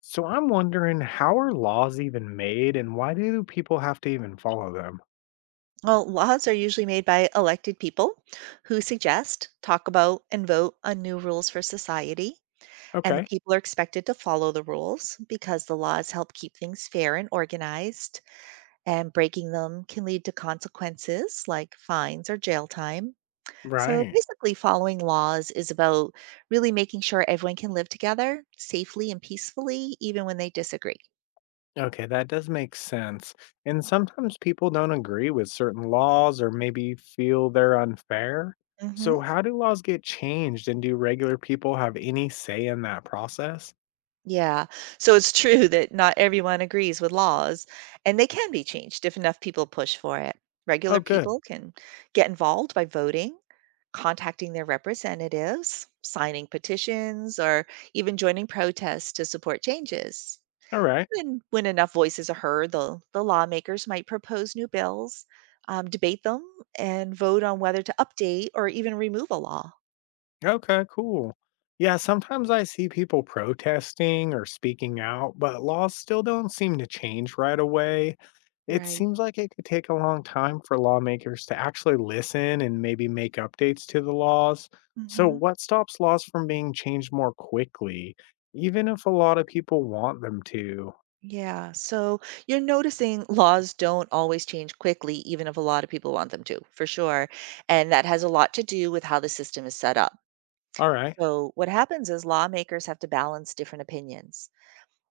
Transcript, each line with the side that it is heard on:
left: So I'm wondering, how are laws even made and why do people have to even follow them?
right: Well, laws are usually made by elected people who suggest, talk about, and vote on new rules for society. And the
left: Okay.
right: people are expected to follow the rules because the laws help keep things fair and organized. And breaking them can lead to consequences like fines or jail time. So
left: Right.
right: basically, following laws is about really making sure everyone can live together safely and peacefully, even when they disagree.
left: Okay, that does make sense. And sometimes people don't agree with certain laws or maybe feel they're unfair.
right: Hmm.
left: So how do laws get changed, and do regular people have any say in that process?
right: Yeah. So it's true that not everyone agrees with laws, and they can be changed if enough people push for it. Regular
left: Oh, good.
right: people can get involved by voting, contacting their representatives, signing petitions, or even joining protests to support changes.
left: All right.
right: And when enough voices are heard, the lawmakers might propose new bills, debate them, and vote on whether to update or even remove a law.
left: Okay, cool. Yeah, sometimes I see people protesting or speaking out, but laws still don't seem to change right away. It
right: Right.
left: seems like it could take a long time for lawmakers to actually listen and maybe make updates to the laws. So,
right: Hmm.
left: what stops laws from being changed more quickly, even if a lot of people want them to?
right: Yeah. So you're noticing laws don't always change quickly, even if a lot of people want them to, for sure. And that has a lot to do with how the system is set up.
left: All right.
right: So what happens is lawmakers have to balance different opinions.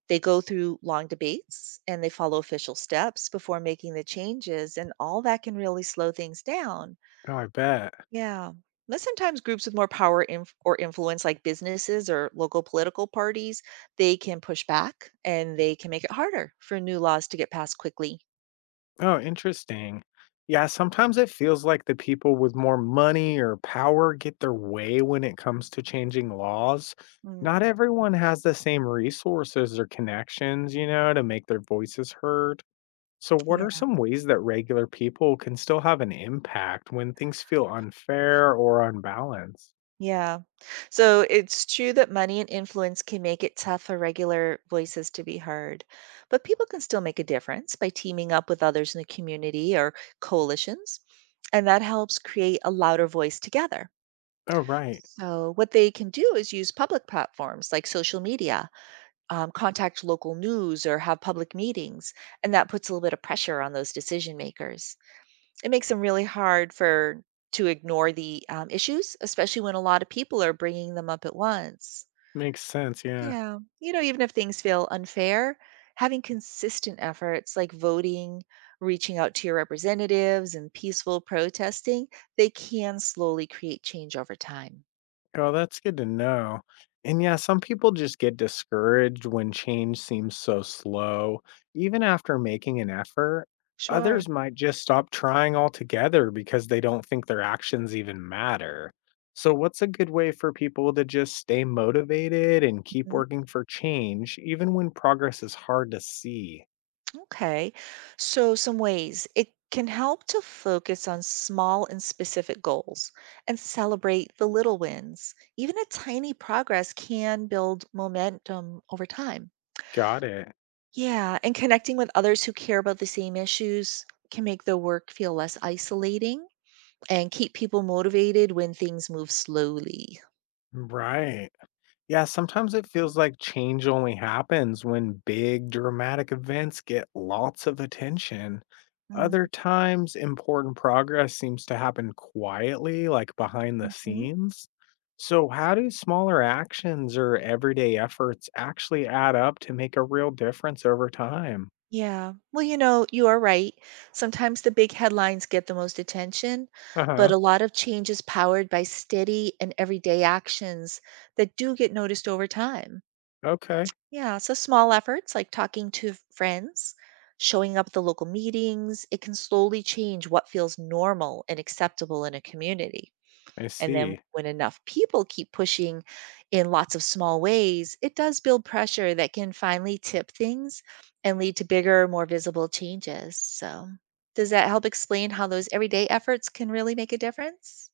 right: They go through long debates and they follow official steps before making the changes, and all that can really slow things down.
left: Oh, I bet.
right: Yeah. But sometimes groups with more power or influence, like businesses or local political parties, they can push back and they can make it harder for new laws to get passed quickly.
left: Oh, interesting. Yeah, sometimes it feels like the people with more money or power get their way when it comes to changing laws. Not
right: Mm.
left: everyone has the same resources or connections, to make their voices heard. So, what are
right: Yeah.
left: some ways that regular people can still have an impact when things feel unfair or unbalanced?
right: Yeah. So it's true that money and influence can make it tough for regular voices to be heard. But people can still make a difference by teaming up with others in the community or coalitions. And that helps create a louder voice together.
left: Oh, right.
right: So, what they can do is use public platforms like social media, contact local news or have public meetings, and that puts a little bit of pressure on those decision makers. It makes them really hard for to ignore the issues, especially when a lot of people are bringing them up at once.
left: Makes sense. Yeah.
right: Yeah, you know, even if things feel unfair, having consistent efforts like voting, reaching out to your representatives, and peaceful protesting, they can slowly create change over time.
left: Oh, that's good to know. And yeah, some people just get discouraged when change seems so slow, even after making an effort.
right: Sure.
left: Others might just stop trying altogether because they don't think their actions even matter. So, what's a good way for people to just stay motivated and keep
right: Mhm.
left: working for change, even when progress is hard to see?
right: Okay. So, some ways it can help to focus on small and specific goals and celebrate the little wins. Even a tiny progress can build momentum over time.
left: Got it.
right: Yeah. And connecting with others who care about the same issues can make the work feel less isolating and keep people motivated when things move slowly.
left: Right. Yeah, sometimes it feels like change only happens when big dramatic events get lots of attention. Other times, important progress seems to happen quietly, like behind the
right: Mm-hmm.
left: scenes. So, how do smaller actions or everyday efforts actually add up to make a real difference over time?
right: Yeah. Well, you know, you are right. Sometimes the big headlines get the most attention,
left: Uh
right: but a
left: huh.
right: lot of change is powered by steady and everyday actions that do get noticed over time.
left: Okay,
right: Yeah. So small efforts like talking to friends, showing up at the local meetings, it can slowly change what feels normal and acceptable in a community.
left: I
right: And then
left: see.
right: when enough people keep pushing in lots of small ways, it does build pressure that can finally tip things and lead to bigger, more visible changes. So, does that help explain how those everyday efforts can really make a difference?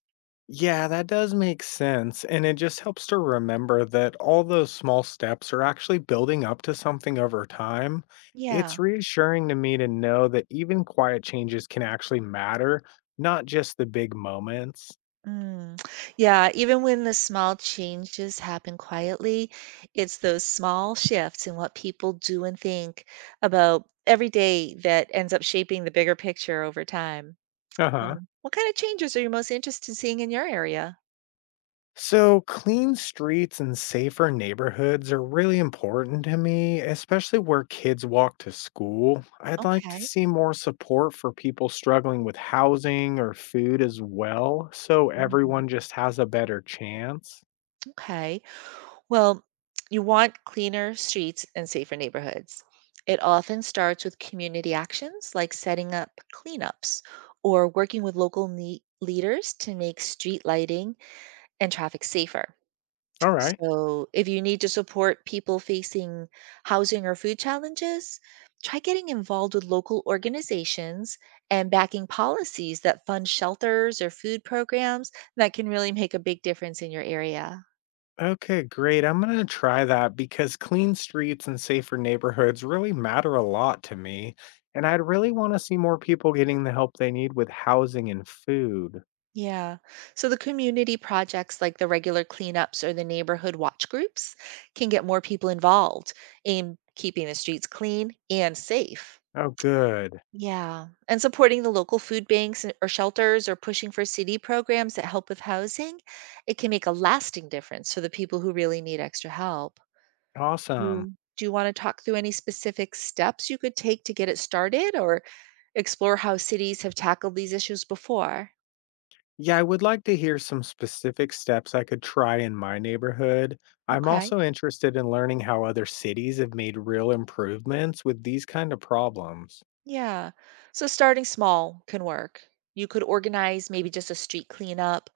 left: Yeah, that does make sense. And it just helps to remember that all those small steps are actually building up to something over time. It's
right: Yeah.
left: reassuring to me to know that even quiet changes can actually matter, not just the big moments.
right: Mm. Yeah, even when the small changes happen quietly, it's those small shifts in what people do and think about every day that ends up shaping the bigger picture over time.
left: Uh huh.
right: Oh, what kind of changes are you most interested in seeing in your area?
left: So, clean streets and safer neighborhoods are really important to me, especially where kids walk to school. I'd like to
right: Okay.
left: see more support for people struggling with housing or food as well, so
right: Mm.
left: everyone just has a better chance.
right: Okay. Well, you want cleaner streets and safer neighborhoods. It often starts with community actions like setting up cleanups or working with local leaders to make street lighting and traffic safer.
left: All right.
right: So, if you need to support people facing housing or food challenges, try getting involved with local organizations and backing policies that fund shelters or food programs that can really make a big difference in your area.
left: Okay, great. I'm going to try that because clean streets and safer neighborhoods really matter a lot to me. And I'd really want to see more people getting the help they need with housing and food.
right: Yeah. So, the community projects like the regular cleanups or the neighborhood watch groups can get more people involved in keeping the streets clean and safe.
left: Oh, good.
right: Yeah. And supporting the local food banks or shelters or pushing for city programs that help with housing, it can make a lasting difference for the people who really need extra help. Do
left: Awesome.
right: you, do you want to talk through any specific steps you could take to get it started or explore how cities have tackled these issues before?
left: Yeah, I would like to hear some specific steps I could try in my neighborhood. I'm
right: Okay.
left: also interested in learning how other cities have made real improvements with these kind of problems.
right: Yeah. So starting small can work. You could organize maybe just a street cleanup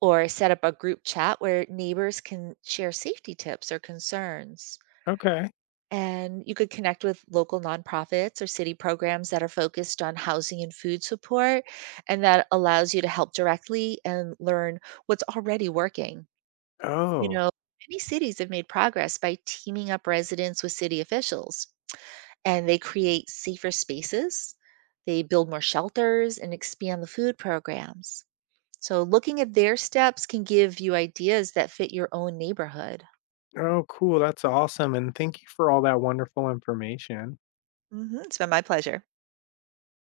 right: or set up a group chat where neighbors can share safety tips or concerns.
left: Okay.
right: And you could connect with local nonprofits or city programs that are focused on housing and food support, and that allows you to help directly and learn what's already working. You
left: Oh,
right: know, many cities have made progress by teaming up residents with city officials, and they create safer spaces, they build more shelters and expand the food programs. So looking at their steps can give you ideas that fit your own neighborhood.
left: oh, cool. That's awesome. And thank you for all that wonderful information.
right: Hmm. It's been my pleasure.